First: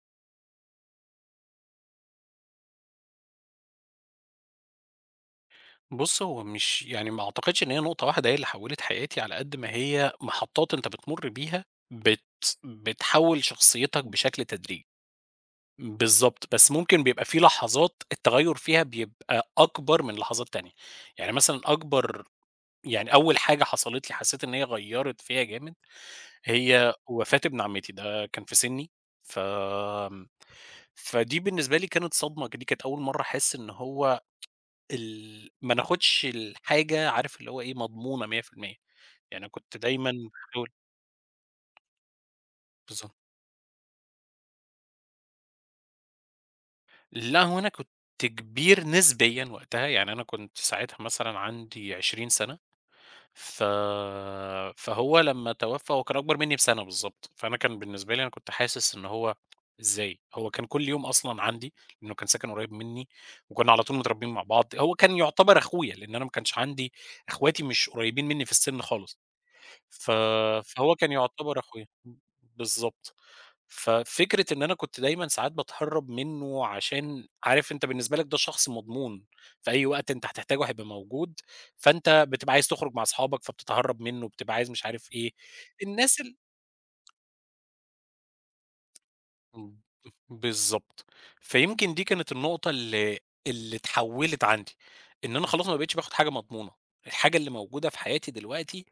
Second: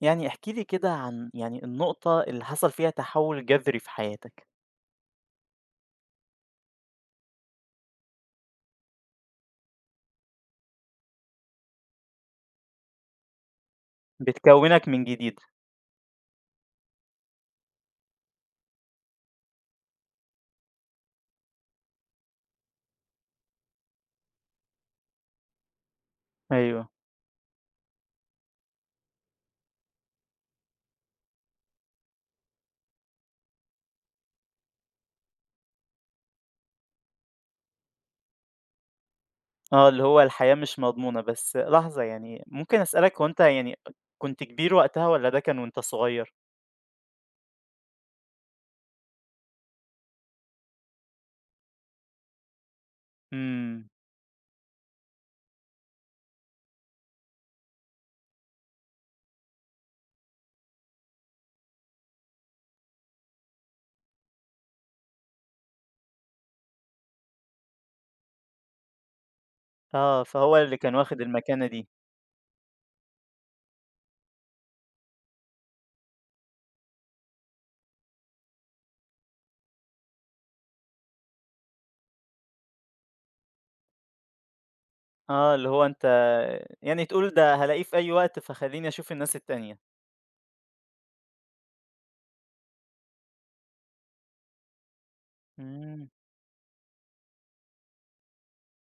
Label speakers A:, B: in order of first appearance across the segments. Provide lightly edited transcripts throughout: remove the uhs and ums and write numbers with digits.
A: يعني احكِ لي كده عن يعني النقطة اللي حصل فيها تحوُّل جذري في حياتك،
B: بُص، هو مش يعني ما أعتقدش إن هي نقطة واحدة هي اللي حوّلت حياتي، على قد ما هي محطات أنت بتمُر بيها بت بتحوّل شخصيتك بشكل تدريجي.
A: بتكوّنك من جديد،
B: بالضبط، بس ممكن بيبقى في لحظات التغيُّر فيها بيبقى أكبر من لحظات تانية. يعني مثلًا أكبر يعني أول حاجة حصلت لي حسّيت إن هي غيّرت فيّا جامد،
A: أيوه،
B: هي وفاة ابن عمتي، ده كان في سِنّي. ف آمم، فدي بالنسبة لي كانت صدمة، دي كانت أول مرّة أحس إن هو ما ناخدش الحاجة عارف اللي هو إيه، مضمونة 100%. يعني كنت
A: آه، اللي
B: دايمًا
A: هو الحياة
B: باحاول
A: مش مضمونة، بس لحظة يعني ممكن
B: بالضبط.
A: أسألك هو أنت يعني كنت كبير وقتها والّا ده كان وأنت صغير؟
B: لأ، هو أنا كنت كبير نسبيًا وقتها، يعني أنا كنت ساعتها مثلًا عندي 20 سَنة. ف
A: إمم،
B: فهو لمّا توفى هو كان أكبر منّي بسَنة بالضبط، فأنا كان بالنسبة لي أنا كنت حاسس إن هو إزاي! هو كان كل يوم أصلًا عندي، لإنه كان ساكن قريب منّي وكنا على طول متربيين مع بعض، هو كان يعتبر أخويا، لإن أنا ما كانش عندي أخواتي مش قريبين منّي في السِن خالص. ف
A: آه، فهو اللي
B: فهو
A: كان
B: كان
A: واخد
B: يعتبر
A: المكانة
B: أخويا،
A: دي،
B: بالضبط. ففكرة إن أنا كنت دايمًا ساعات باتهرّب منّه عشان عارف أنت بالنسبة لك ده شخص مضمون، في أي وقت أنت هتحتاجه هيبقى موجود، فأنت بتبقى عايز تخرج مع أصحابك فبتتهرّب منّه، بتبقى عايز مش عارف إيه،
A: آه، اللي هو أنت
B: الناس ال
A: يعني تقول ده هالاقيه في أي وقت فخلّيني أشوف الناس
B: امم،
A: التانية،
B: بالضبط. فيمكن دي كانت النقطة اللي اتحوّلت عندي، إن أنا خلاص ما بقيتش
A: إمم،
B: باخد حاجة مضمونة. الحاجة اللي موجودة في حياتي دلوقتي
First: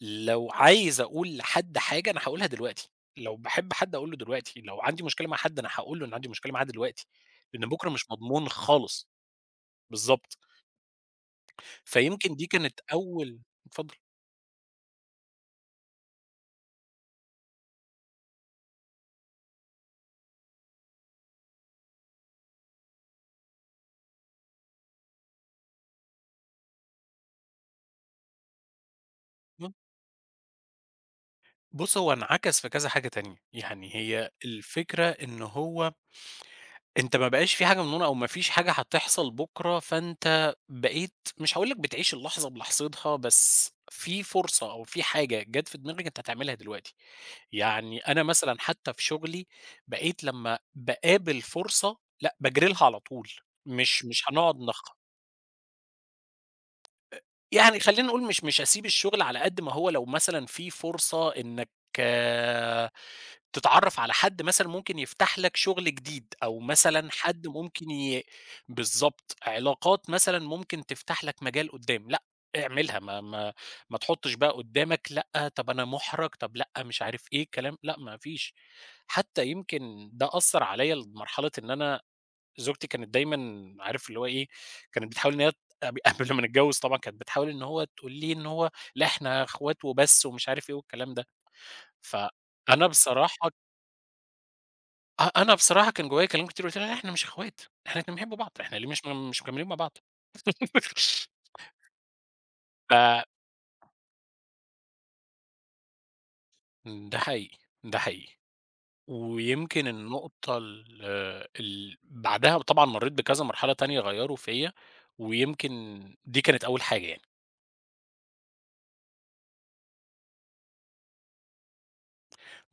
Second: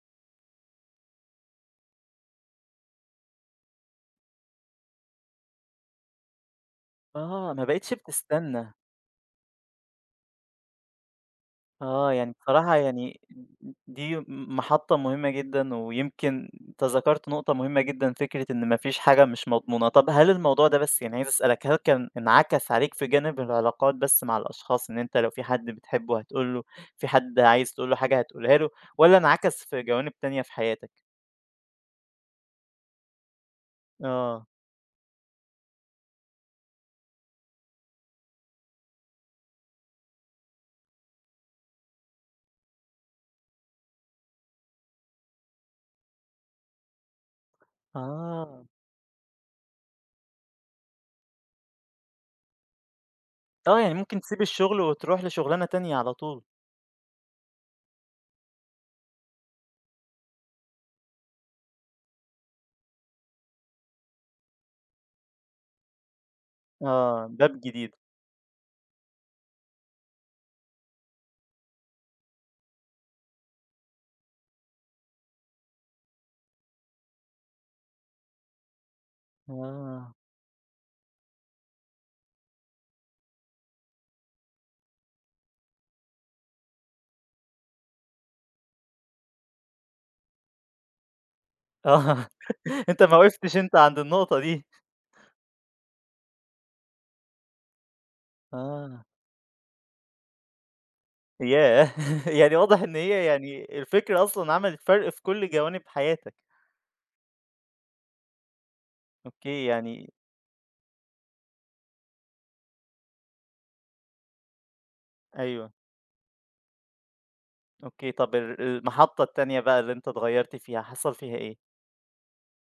B: لو عايز أقول لحد حاجة أنا هاقولها دلوقتي، لو باحب حد أقول له دلوقتي، لو عندي مشكلة مع حد أنا هاقول له إن عندي مشكلة معاه دلوقتي،
A: آه، ما
B: لإن بُكرة
A: بقيتش
B: مش مضمون
A: بتستنى.
B: خالص، بالضبط،
A: آه،
B: فيمكن
A: يعني
B: دي
A: بصراحة
B: كانت
A: يعني
B: أول اتفضل،
A: دي محطة مهمة جدًا، ويمكن أنت ذكرت نقطة مهمة جدًا، فكرة إن ما فيش حاجة مش مضمونة. طب هل الموضوع ده بس يعني عايز أسألك، هل كان انعكس عليك في جانب العلاقات بس مع الأشخاص، إن أنت لو في حد بتحبه هتقول له، في حد عايز تقول له حاجة هتقولها له، والّا انعكس
B: امم.
A: في جوانب تانية في حياتك؟
B: بُص هو انعكس في كذا حاجة تانية، يعني هي
A: آه،
B: الفكرة إن هو أنت ما بقاش في حاجة مضمونة أو ما فيش حاجة هتحصل بُكرة، فأنت بقيت مش هاقول لك بتعيش اللحظة بلحظتها، بس في فرصة أو في حاجة جات في دماغك أنت هتعملها دلوقتي. يعني أنا مثلًا
A: آه،
B: حتى في شغلي بقيت لمّا باقابل فرصة، لأ باجري لها على طول،
A: آه، يعني
B: مش
A: ممكن
B: مش
A: تسيب
B: هنقعد نخ
A: الشغل وتروح لشغلانة تانية على طول.
B: يعني خلّينا نقول مش هاسيب الشغل على قد ما هو لو مثلًا في فرصة إنّك آه، تتعرّف على حد مثلًا ممكن يفتح لك شغل جديد، أو مثلًا
A: آه،
B: حد
A: باب
B: ممكن
A: جديد.
B: ي بالضبط، علاقات مثلًا ممكن تفتح لك مجال قدّام، لأ اعملها ما تحطّش بقى قدّامك لأ، طب أنا مُحرَج، طب لأ مش عارف إيه الكلام، لأ ما فيش. حتى يمكن
A: آه،
B: ده أثّر عليَّ لمرحلة إن أنا زوجتي كانت دايمًا عارف اللي هو إيه، كانت بتحاول إن هي قبل ما نتجوز طبعًا كانت بتحاول إن هو تقول لي إن هو لأ إحنا إخوات وبس ومش عارف إيه والكلام ده.
A: آه،
B: فأنا
A: أنت ما
B: بصراحة
A: وقفتش أنت عند النقطة دي.
B: أنا بصراحة كان جوايا كلام كتير قُلت لها: "لأ إحنا مش إخوات، إحنا الاتنين بنحب بعض، إحنا ليه مش
A: آه.
B: مش مكملين مع بعض؟"
A: ياه! يعني واضح
B: ف
A: إن هي يعني الفكرة أصلًا عملت فرْق في كل جوانب حياتك،
B: ده حقيقي، ده حقيقي.
A: أوكي
B: ويمكن
A: يعني
B: النقطة ال ال بعدها طبعًا مرّيت بكذا مرحلة تانية غيّروا فيّا،
A: أيوه،
B: ويمكن دي كانت أول حاجة يعني.
A: أوكي طَب المحطة التانية بقى اللي أنت اتغيّرت فيها، حصل فيها إيه؟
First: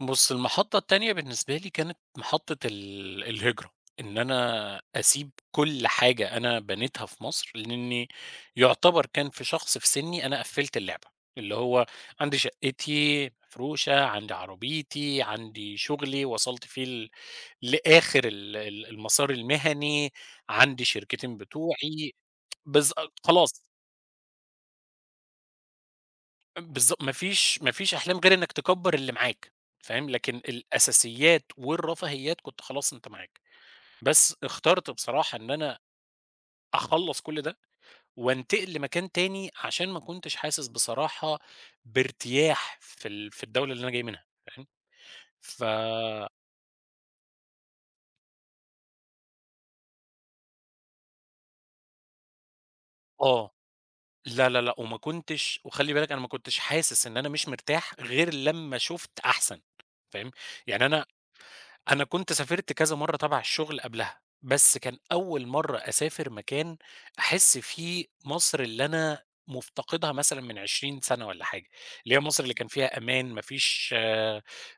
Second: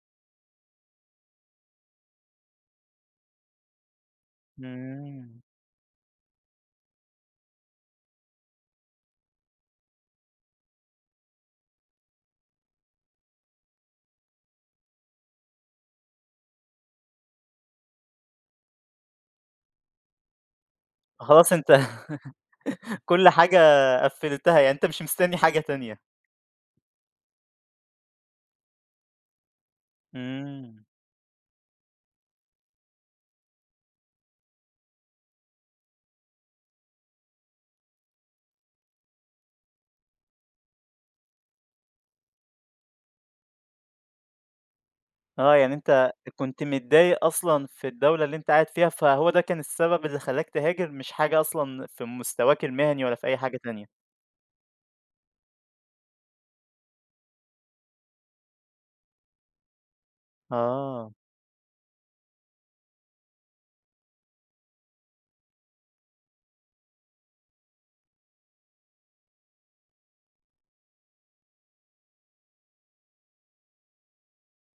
B: بُص، المحطة التانية بالنسبة لي كانت محطة الهجرة، إن أنا أسيب
A: إمم،
B: كل حاجة أنا بنيتها في مصر، لإني يعتبر كان في شخص في سني أنا قفّلت اللعبة، اللي هو عندي شقتي مفروشة، عندي عربيتي، عندي شغلي وصلت فيه لآخر ال ال المسار المهني، عندي شركتين
A: خلاص أنت
B: بتوعي بالض
A: كل حاجة
B: خلاص.
A: قفّلتها، يعني أنت مش مستني حاجة تانية.
B: بالضبط، ما فيش أحلام غير إنك تكبّر اللي معاك، فاهم؟ لكن
A: إمم،
B: الأساسيات والرفاهيات كنت خلاص أنت معاك، بس اخترت بصراحة إن أنا أخلّص كل ده وانتقل لمكان تاني عشان ما كنتش حاسس بصراحة بارتياح في الدولة اللي أنا جاي منها، فاهم؟
A: آه
B: ف
A: يعني أنت كنت متضايق أصلًا في الدولة اللي أنت قاعد فيها، فهو ده كان السبب اللي خلّاك تهاجر، مش حاجة أصلًا في مستواك المهني ولا في أي
B: آه،
A: حاجة تانية.
B: لا، لا، لأ، وما كنتش وخلّي بالك أنا ما كنتش حاسس إن أنا مش مرتاح غير لمّا شُفت أحسن، فاهم؟ يعني أنا
A: آه،
B: أنا كنت سافرت كذا مرّة تبع الشغل قبلها، بس كان أول مرّة أسافر مكان أحس فيه مصر اللي أنا مفتقدها مثلًا من 20 سَنة والّا حاجة، اللي هي مصر اللي كان فيها أمان، ما فيش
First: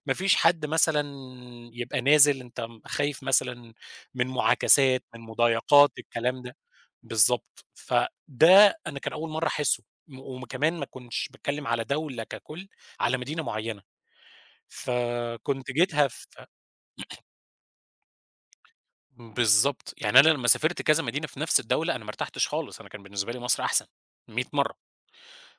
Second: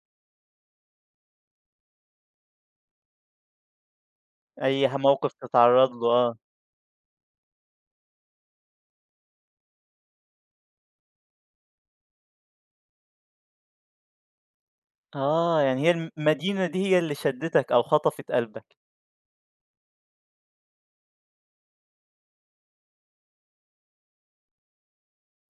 B: ما فيش حد مثلًا يبقى نازل أنت خايف مثلًا من
A: أي
B: مُعاكسات، من
A: موقف
B: مضايقات،
A: تتعرّض له، آه.
B: الكلام ده. بالضبط. فده أنا كان أول مرّة أحسّه، وكمان ما كنتش باتكلّم على دولة ككُل، على مدينة معيّنة،
A: آه،
B: فكنت
A: يعني هي
B: جيتها في
A: المدينة دي هي اللي شدّتك أو خطفت قلبك.
B: بالضبط. يعني أنا لمّا سافرت كذا مدينة في نفس الدولة، أنا ما ارتحتش خالص، أنا كان بالنسبة لي مصر أحسن 100 مرّة،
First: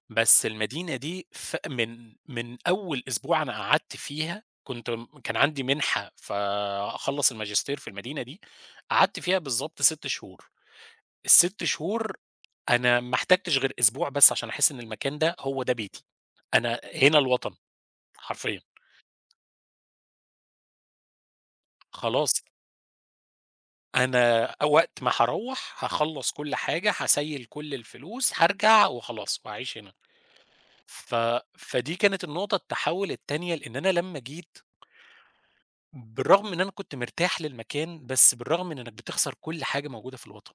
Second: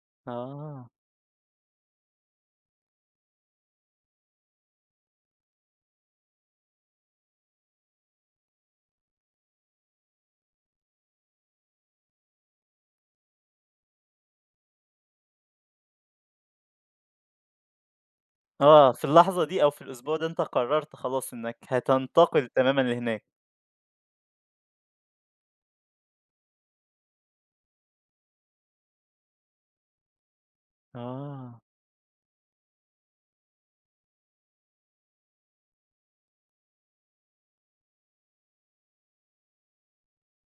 B: بس
A: آه،
B: المدينة دي ف من أول أسبوع أنا قعدت فيها كنت كان عندي منحة فأخلّص الماجستير في المدينة دي، قعدت فيها بالضبط 6 شهور، ال6 شهور أنا ما احتاجتش غير أسبوع بس عشان أحس إن المكان ده هو ده بيتي، أنا هنا الوطن حرفيًا.
A: آه، في اللحظة دي أو في الأسبوع ده أنت قررت خلاص إنك
B: خلاص
A: هتنتقل تمامًا لهناك.
B: أنا وقت ما هاروّح هاخلّص كل حاجة، هاسَيّل كل الفلوس، هارجع وخلاص وهاعيش هنا. ف
A: آه،
B: فدي كانت النقطة التحوّل التانية، لإن أنا لمّا جيت بالرغم إن أنا كنت مرتاح للمكان، بس بالرغم من إنّك بتخسر كل حاجة موجودة في الوطن،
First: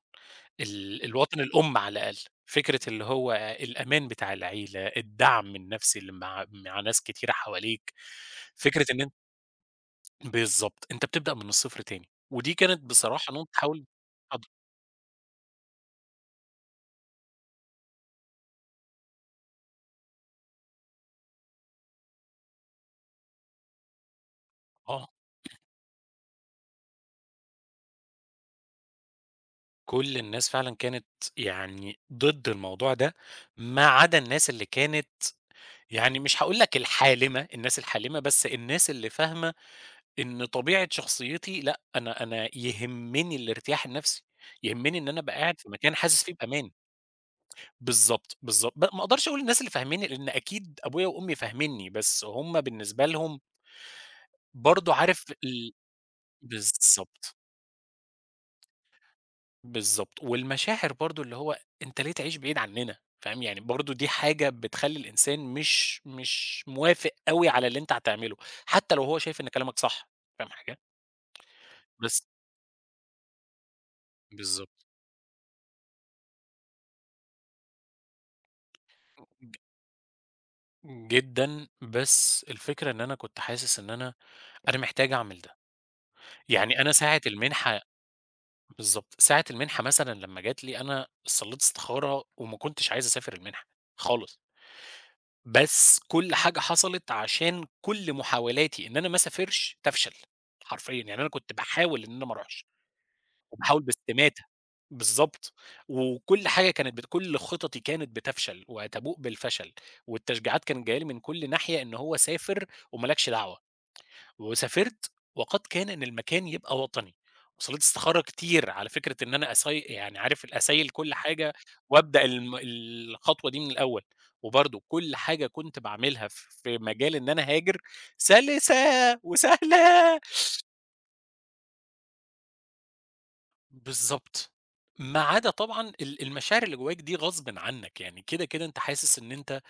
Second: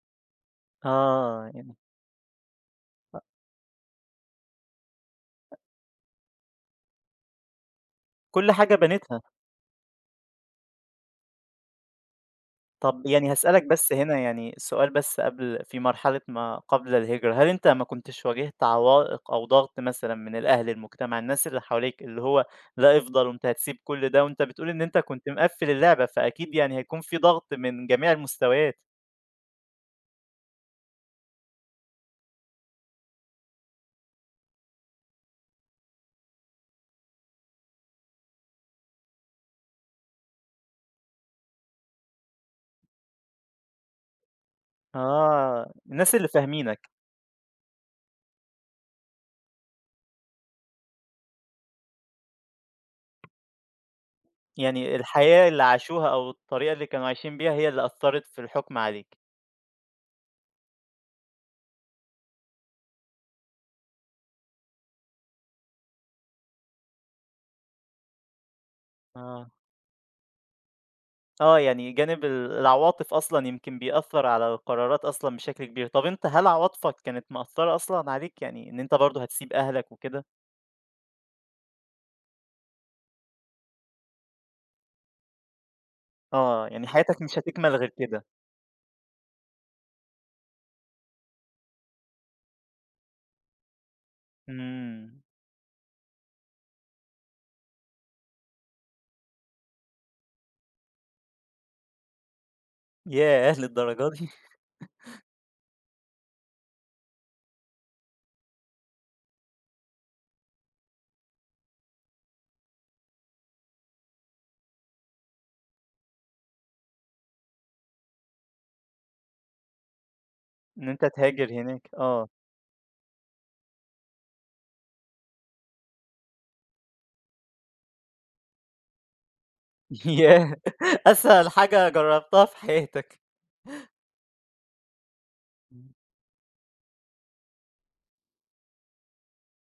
B: الوطن
A: آه، يعني
B: الأم على الأقل، فكرة اللي هو الأمان بتاع العيلة، الدعم النفسي اللي مع ناس كتيرة حواليك،
A: كل حاجة
B: فكرة إن أن
A: بنيتها.
B: بالضبط، أنت بتبدأ من الصفر تاني، ودي كانت
A: طب يعني
B: بصراحة نقطة
A: هاسألك
B: تحوّل
A: بس هنا
B: حاضر،
A: يعني سؤال بس قبل في مرحلة ما قبل الهجرة، هل أنت ما كنتش واجهت عوائق أو ضغط مثلًا من الأهل، المجتمع، الناس اللي حواليك، اللي هو لأ افضل وأنت هتسيب كل ده وأنت بتقول إن أنت
B: آه.
A: كنت مقفّل اللعبة، فأكيد يعني هيكون في ضغط من جميع المستويات؟
B: كل الناس فعلًا كانت يعني ضد الموضوع ده، ما عدا الناس اللي كانت يعني مش هاقول لك الحالمة، الناس الحالمة، بس الناس اللي فاهمة إن طبيعة شخصيتي لأ، أنا يهمني الارتياح النفسي، يهمني إن أنا أبقى قاعد في
A: آه،
B: مكان
A: الناس
B: حاسس
A: اللي
B: فيه بأمان.
A: فاهمينك،
B: بالضبط، بالضبط. ما أقدرش أقول الناس اللي فاهميني، لإن أكيد أبويا وأمي فاهميني، بس هم بالنسبة لهم برضه
A: يعني
B: عارف
A: الحياة اللي عاشوها أو الطريقة اللي كانوا
B: بالضبط.
A: عايشين بيها هي اللي أثّرت في الحكم عليك.
B: بالضبط، والمشاعر برضه اللي هو أنت ليه تعيش بعيد عننا، فاهم، يعني برضه دي حاجة بتخلّي الإنسان مش موافق أوي على اللي أنت هتعمله، حتى لو هو شايف إن
A: آه،
B: كلامك صح، فاهم حاجة،
A: آه، يعني
B: بس
A: جانب العواطف أصلًا يمكن بيأثّر على
B: بالضبط،
A: القرارات أصلًا بشكل كبير. طَب أنت هل عواطفك كانت مأثّرة أصلًا عليك، يعني إن أنت برضه هتسيب
B: ج
A: أهلك وكده؟
B: جدًا، بس الفكرة إن أنا كنت حاسس إن أنا محتاج أعمل ده،
A: آه،
B: يعني
A: يعني
B: أنا ساعة
A: حياتك مش هتكمل
B: المنحة
A: غير كده.
B: بالضبط، ساعة المنحة مثلًا لمّا جات لي أنا صلّيت استخارة وما كنتش عايز أسافر المنحة خالص.
A: إمم،
B: بس كل حاجة حصلت عشان كل محاولاتي إن أنا ما اسافرش تفشل، حرفيًا، يعني أنا كنت باحاول إن أنا ما اروحش،
A: ياه!
B: وباحاول
A: للدرجة دي!
B: باستماتة، بالضبط، وكل حاجة كانت بت كل خططي كانت بتفشل وتبوء بالفشل، والتشجيعات كانت جاية لي من كل ناحية إن هو سافر وما لكش دعوة. وسافرت وقد كان إن المكان يبقى وطني، وصلت استخارة كتير على فكرة إن أنا أسي يعني عارف ال أسيّل
A: إن أنت
B: كل
A: تهاجر
B: حاجة
A: هناك،
B: وأبدأ
A: آه،
B: الخطوة دي من الأول، وبرضه كل حاجة كنت باعملها في مجال إن أنا هاجر سلسة وسهلة.
A: ياه! أسهل حاجة جرّبتها في حياتك.
B: بالضبط. ما عدا
A: مم.
B: طبعًا المشاعر اللي جواك دي غصبٍ عنك، يعني كده، كده أنت حاسس إن أنت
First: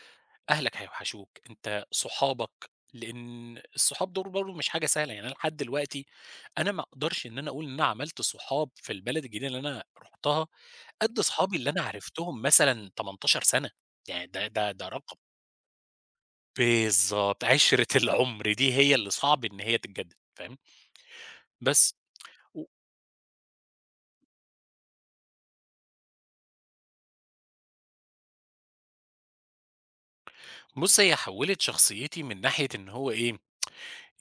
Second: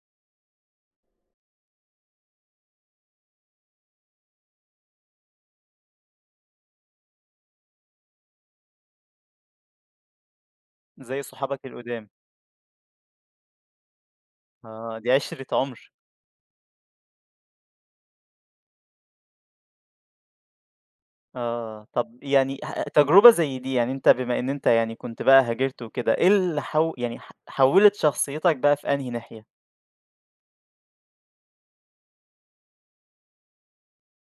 B: أهلك هيوحشوك، أنت صحابك لإن الصحاب دول برضه مش حاجة سهلة، يعني أنا لحد دلوقتي أنا ما أقدرش إن أنا أقول إن أنا عملت صحاب في البلد الجديدة اللي أنا رُحتها قد
A: زي
B: صحابي
A: صحابك
B: اللي أنا
A: القُدام،
B: عرفتهم مثلًا 18 سَنة، يعني ده
A: آه، دي
B: رقم
A: عِشرة عُمر.
B: بالضبط، عِشرة العُمر دي هي اللي صعب إن هي تتجدد فاهم؟
A: آه،
B: بس
A: طب يعني
B: و
A: تجربة زي دي يعني أنت بما إن أنت يعني كنت بقى هاجرت وكده، إيه اللي حو يعني ح حوّلت شخصيتك بقى في أنهي ناحية؟
B: بُص هي حوّلت شخصيتي من ناحية إن هو إيه،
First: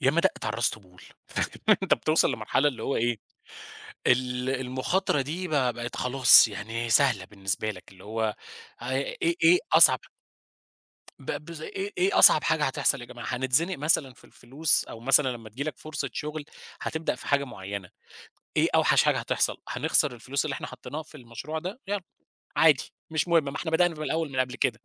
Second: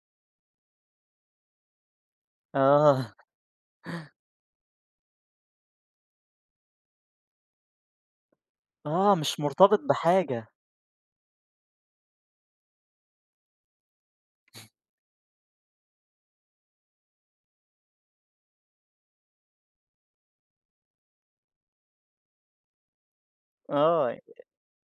B: ياما دقِّت على الراس طبول، فاهم أنت بتوصل لمرحلة اللي هو
A: آه،
B: إيه المخاطرة دي بقى بقت خلاص يعني سهلة بالنسبة لك، اللي هو ع
A: آه،
B: إيه
A: مش
B: إيه
A: مرتبط
B: أصعب
A: بحاجة،
B: ب بز إيه إيه أصعب حاجة هتحصل يا جماعة، هنتزنق مثلًا في الفلوس أو مثلًا لمّا تيجي لك فرصة شغل هتبدأ في حاجة معيّنة، إيه أوحش حاجة هتحصل، هنخسر الفلوس اللي إحنا حطيناها في المشروع ده، يالّا عادي مش مهم ما إحنا بدأنا من
A: آه،
B: الأول من قبل كده،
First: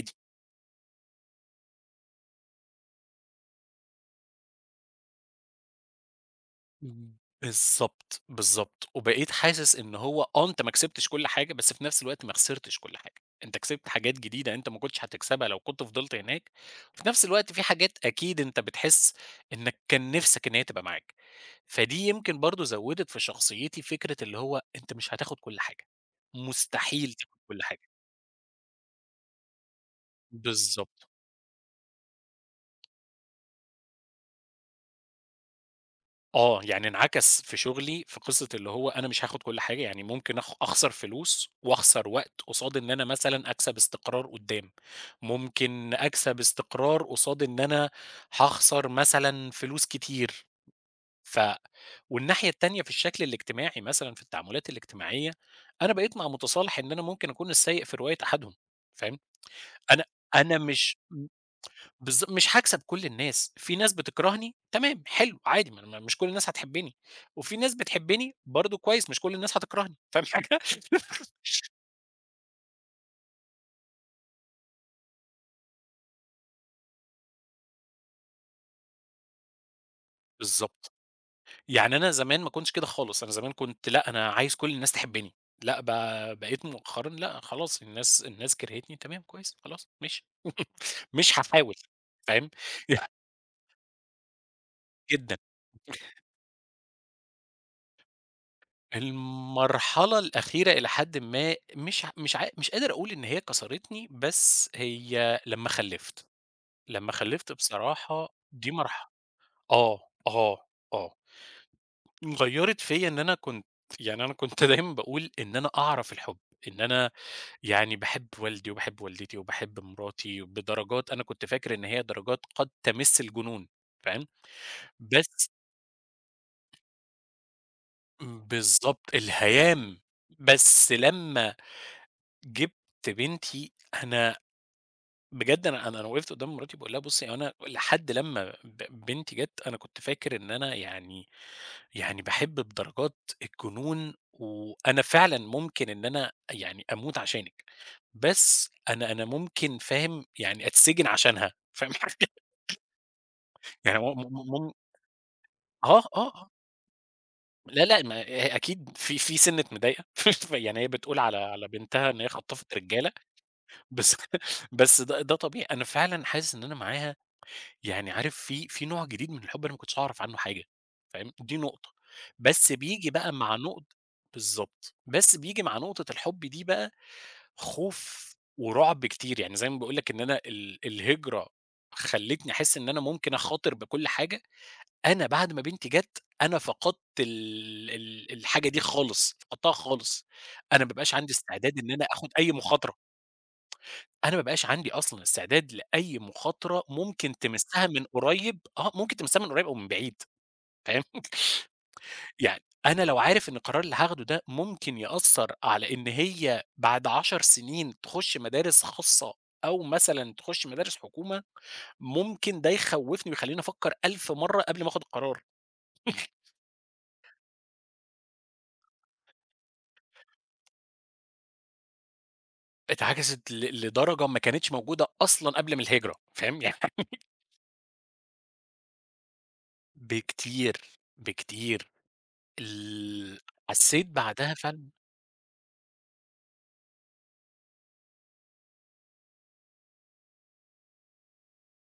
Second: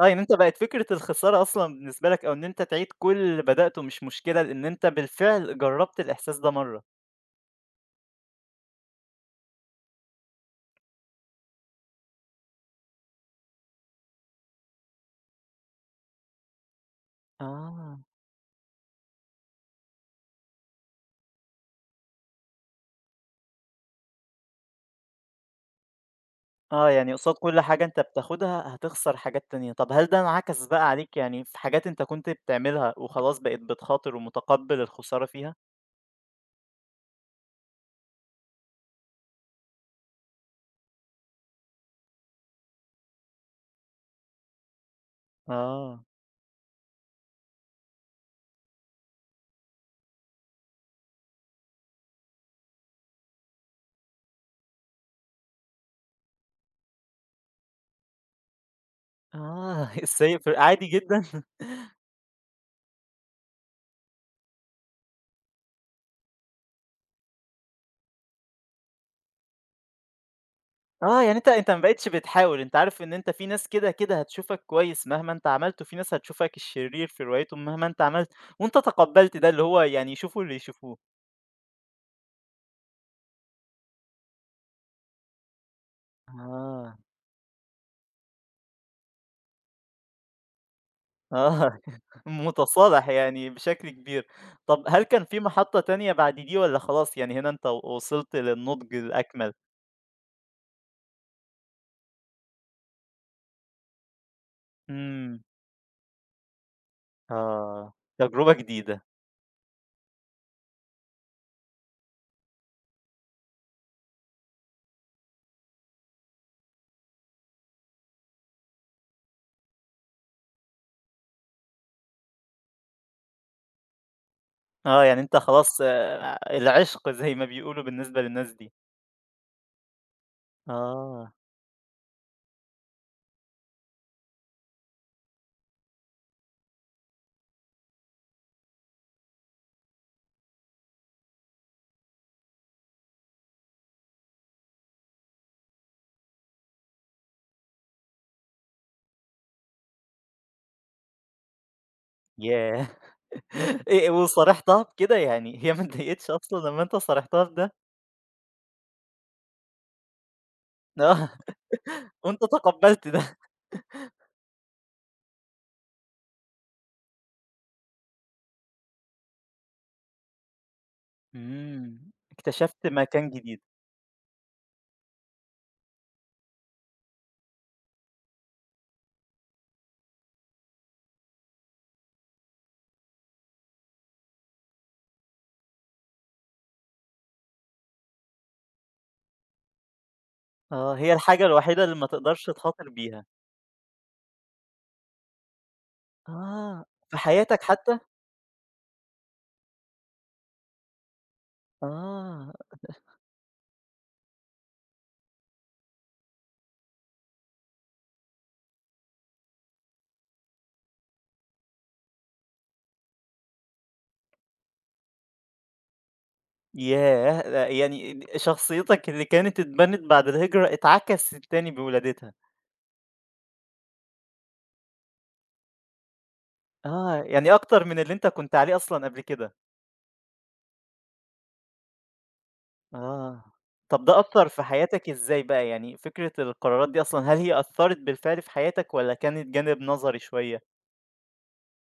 A: آه، يعني أنت بقت فكرة الخسارة أصلًا بالنسبة لك أو إن أنت تعيد كل اللي بدأته مش مشكلة، لإن أنت بالفعل جرّبت الإحساس ده مرّة.
B: إمم. بالضبط، بالضبط. وبقيت حاسس إن هو آه، أنت ما كسبتش كل حاجة، بس في نفس الوقت ما خسرتش كل حاجة. أنت كسبت حاجات جديدة أنت ما كنتش هتكسبها لو كنت فضلت هناك، وفي نفس الوقت في حاجات
A: آه،
B: أكيد أنت بتحس إنك كان نِفْسك إن هي تبقى معاك. فدي يمكن برضه زوّدت في شخصيتي فكرة اللي هو أنت مش هتاخد كل حاجة،
A: آه، يعني
B: مستحيل
A: قصاد
B: تاخد
A: كل
B: كل
A: حاجة
B: حاجة.
A: أنت بتاخدها هتخسر حاجات تانية، طب هل ده انعكس بقى
B: بالضبط.
A: عليك يعني في حاجات أنت كنت بتعملها وخلاص بقيت بتخاطر ومتقبّل الخسارة فيها؟
B: آه، يعني انعكس في شغلي في قصة اللي هو أنا مش هاخد كل حاجة، يعني ممكن أخسر فلوس وأخسر وقت قصاد إن أنا مثلًا أكسب استقرار قدّام، ممكن
A: آه.
B: أكسب استقرار قصاد إن أنا هاخسر مثلًا فلوس كتير. ف والناحية التانية في الشكل الاجتماعي مثلًا في التعاملات الاجتماعية، أنا بقيت مع متصالح إن أنا ممكن أكون السيء في رواية أحدهم، فاهم؟
A: آه،
B: أنا
A: السيء في
B: أنا
A: عادي
B: مش م
A: جدًا،
B: بالض مش هاكسب كل الناس، في ناس بتكرهني تمام، حلو، عادي ما أنا مش كل الناس هتحبني، وفي ناس بتحبني برضه كويس، مش كل الناس هتكرهني، فاهم حاجة؟
A: آه، يعني أنت ما بقيتش بتحاول، أنت عارف إن أنت في ناس كده، كده هتشوفك كويس مهما أنت عملت، وفي ناس هتشوفك الشرير في روايتهم مهما أنت عملت، وأنت تقبّلت ده، اللي هو يعني يشوفوا اللي
B: بالضبط،
A: يشوفوه.
B: يعني أنا زمان ما كنتش كده خالص، أنا زمان كنت لأ، أنا عايز كل الناس تحبني، لأ ب بقيت
A: آه،
B: مؤخرًا لأ، خلاص الناس كرهتني تمام كويس، خلاص ماشي، مش هاحاول،
A: آه،
B: فاهم؟ يعني
A: متصالح يعني بشكل كبير. طَب هل كان
B: جدًا،
A: في محطة تانية بعد دي والّا خلاص يعني هنا أنت وصلت للنضج الأكمل؟
B: المرحلة الأخيرة إلى حدٍ ما مش قادر أقول إن هي كسرتني، بس هي
A: إمم،
B: لمّا خلّفت. لمّا خلّفت
A: آه،
B: بصراحة
A: تجربة
B: دي
A: جديدة.
B: مرح آه، آه، آه، غيّرِت فيّا إن أنا كنت يعني أنا كنت دايمًا باقول إن أنا أعرف الحُب، إن أنا يعني باحب والدي وباحب والدتي وباحب مراتي بدرجات أنا كنت فاكر إن هي درجات قد تمِس الجنون، فاهم؟
A: آه، يعني أنت
B: بس
A: خلاص آه، العِشق زي ما بيقولوا بالنسبة للناس دي.
B: بالضبط، الهيام، بس
A: آه.
B: لمّا جِبت بنتي أنا بجد أنا وقفت قدّام مراتي باقول لها: "بُصّي أنا لحد لمّا بنتي جات أنا كنت فاكر إن أنا يعني" يعني باحب بدرجات الجنون، وأنا فعلًا ممكن إن أنا يعني أموت عشانِك، بس أنا ممكن فاهم، يعني أتسجن عشانها، فاهم حاجة؟
A: ياه!
B: يعني
A: إيه وصارحتها بكده؟ يعني هي ما
B: آه، آه،
A: اتضايقتش
B: آه،
A: أصلًا لمّا أنت صارحتها بده؟
B: لا، لأ، ما هي أكيد في سِنّة مضايقة، يعني هي بتقول
A: آه،
B: على بنتها إن هي
A: وأنت
B: خطّفت
A: تقبّلت
B: رجالة،
A: ده.
B: بس بس ده طبيعي، أنا فعلًا حاسس إن أنا معاها يعني عارف في نوع جديد من الحب أنا ما كنتش أعرف عنه حاجة، فاهم، دي نقطة.
A: إمم،
B: بس
A: اكتشفت
B: بييجي
A: مكان
B: بقى مع
A: جديد.
B: نقط بالضبط، بس بييجي مع نقطة الحب دي بقى خوف ورعب كتير، يعني زي ما باقول لك إن أنا الهجرة خلّتني أحس إن أنا ممكن أخاطر بكل حاجة. أنا بعد ما بنتي جات أنا فقدت ال ال الحاجة دي خالص، فقدتها خالص، أنا ما
A: آه، هي
B: بقاش عندي
A: الحاجة
B: استعداد
A: الوحيدة
B: إن
A: اللي
B: أنا
A: ما
B: آخد
A: تقدرش
B: أي
A: تخاطر
B: مخاطرة.
A: بيها.
B: أنا ما بقاش عندي أصلًا استعداد لأي مخاطرة
A: آه، في
B: ممكن
A: حياتك
B: تمسّها
A: حتى؟
B: من قريب آه، ممكن تمسّها من قريب أو من بعيد فاهم؟
A: آه،
B: يعني أنا لو عارف إن القرار اللي هاخده ده ممكن يأثّر على إن هي بعد 10 سنين تخُش مدارس خاصة أو مثلًا تخُش مدارس حكومة، ممكن ده يخوّفني ويخلّيني أفكّر 1000 مرّة قبل ما آخُد القرار.
A: ياه! ده يعني شخصيتك اللي كانت اتبنت بعد الهجرة اتعكست تاني بولادتها.
B: اتعكست لدرجة ما كانتش موجودة أصلًا قبل ما الهجرة فاهم؟ يعني
A: آه، يعني أكتر من اللي أنت كنت عليه أصلًا قبل كده.
B: بكتير، بكتير. ال
A: آه. طب
B: حسّيت
A: ده أثّر
B: بعدها
A: في
B: فعلًا
A: حياتك إزاي بقى؟ يعني فكرة القرارات دي أصلًا هل هي أثّرت بالفعل في حياتك والّا كانت جانب نظري شوية؟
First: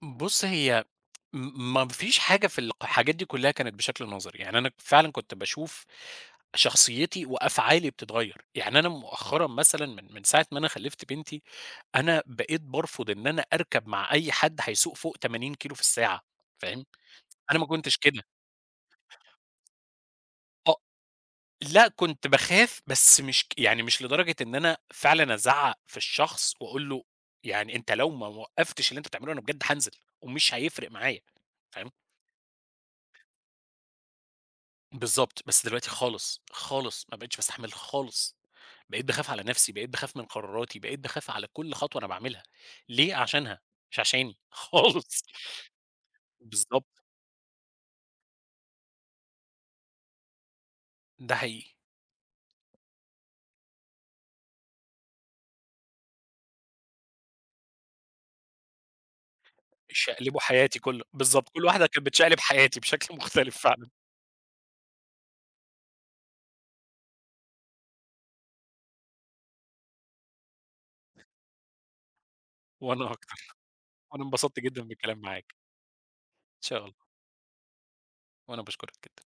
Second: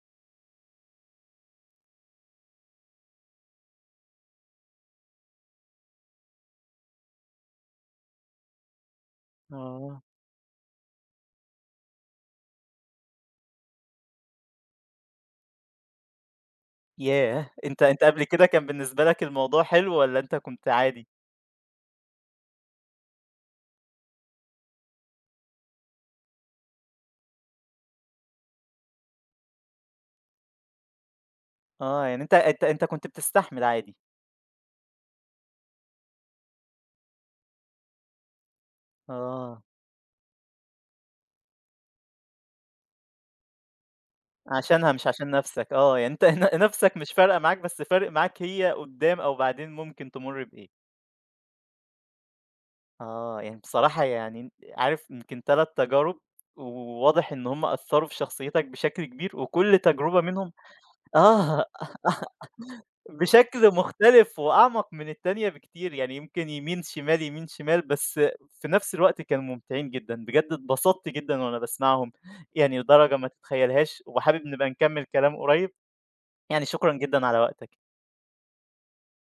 B: بُص هي ما فيش حاجة في الق الحاجات دي كلّها كانت بشكل نظري، يعني أنا فعلًا كنت باشوف شخصيتي وأفعالي بتتغيّر، يعني أنا مؤخرًا مثلًا
A: آه.
B: من ساعة ما أنا خلّفت بنتي، أنا بقيت بارفض إن أنا أركب مع أي حد هيسوق فوق 80 كيلو في الساعة، فاهم،
A: ياه!
B: أنا ما
A: أنت
B: كنتش
A: أنت
B: كده،
A: قبل كده كان بالنسبة لك الموضوع حلو والّا أنت كنت
B: آه،
A: عادي؟
B: لأ كنت باخاف بس مش ك يعني مش لدرجة إن أنا فعلًا أزعّق في الشخص وأقول له يعني أنت لو ما وقّفتش اللي أنت بتعمله أنا بجد هانزل ومش هيفرق معايا، فاهم؟
A: آه. يعني أنت كنت بتستحمل عادي.
B: بالضبط، بس دلوقتي خالص، خالص ما بقيتش باستحمل خالص، بقيت باخاف على
A: آه.
B: نفسي، بقيت باخاف من قراراتي، بقيت باخاف على كل خطوة أنا باعملها، ليه؟ عشانها مش عشاني
A: عشانها مش
B: خالص،
A: عشان نَفْسك. آه. يعني أنت نَفْسك
B: بالضبط،
A: مش فارقة معاك بس فارق معاك هي قُدّام أو بعدين ممكن تمُر بإيه.
B: ده حقيقي،
A: آه، يعني بصراحة يعني عارف يمكن 3 تجارب وواضح إن هم أثّروا في شخصيتك بشكل كبير، وكل تجربة
B: شقلبوا
A: منهم
B: حياتي بالضبط، كل
A: آه،
B: واحدة كانت بتشقلب حياتي بشكل مختلف
A: بشكل
B: فعلًا،
A: مختلف وأعمق من التانية بكتير، يعني يمكن يمين، شمال، يمين، شمال، بس في نفس الوقت كانوا ممتعين جدًا، بجد اتبسطت جدًا وأنا باسمعهم، يعني
B: وأنا
A: لدرجة ما
B: أكتر،
A: تتخيلهاش،
B: وأنا
A: وحابب
B: انبسطت
A: نبقى
B: جدًا
A: نكمّل
B: بالكلام
A: كلام
B: معاك،
A: قريب،
B: إن
A: يعني
B: شاء
A: شكرًا
B: الله،
A: جدًا على وقتك.
B: وأنا باشكرك.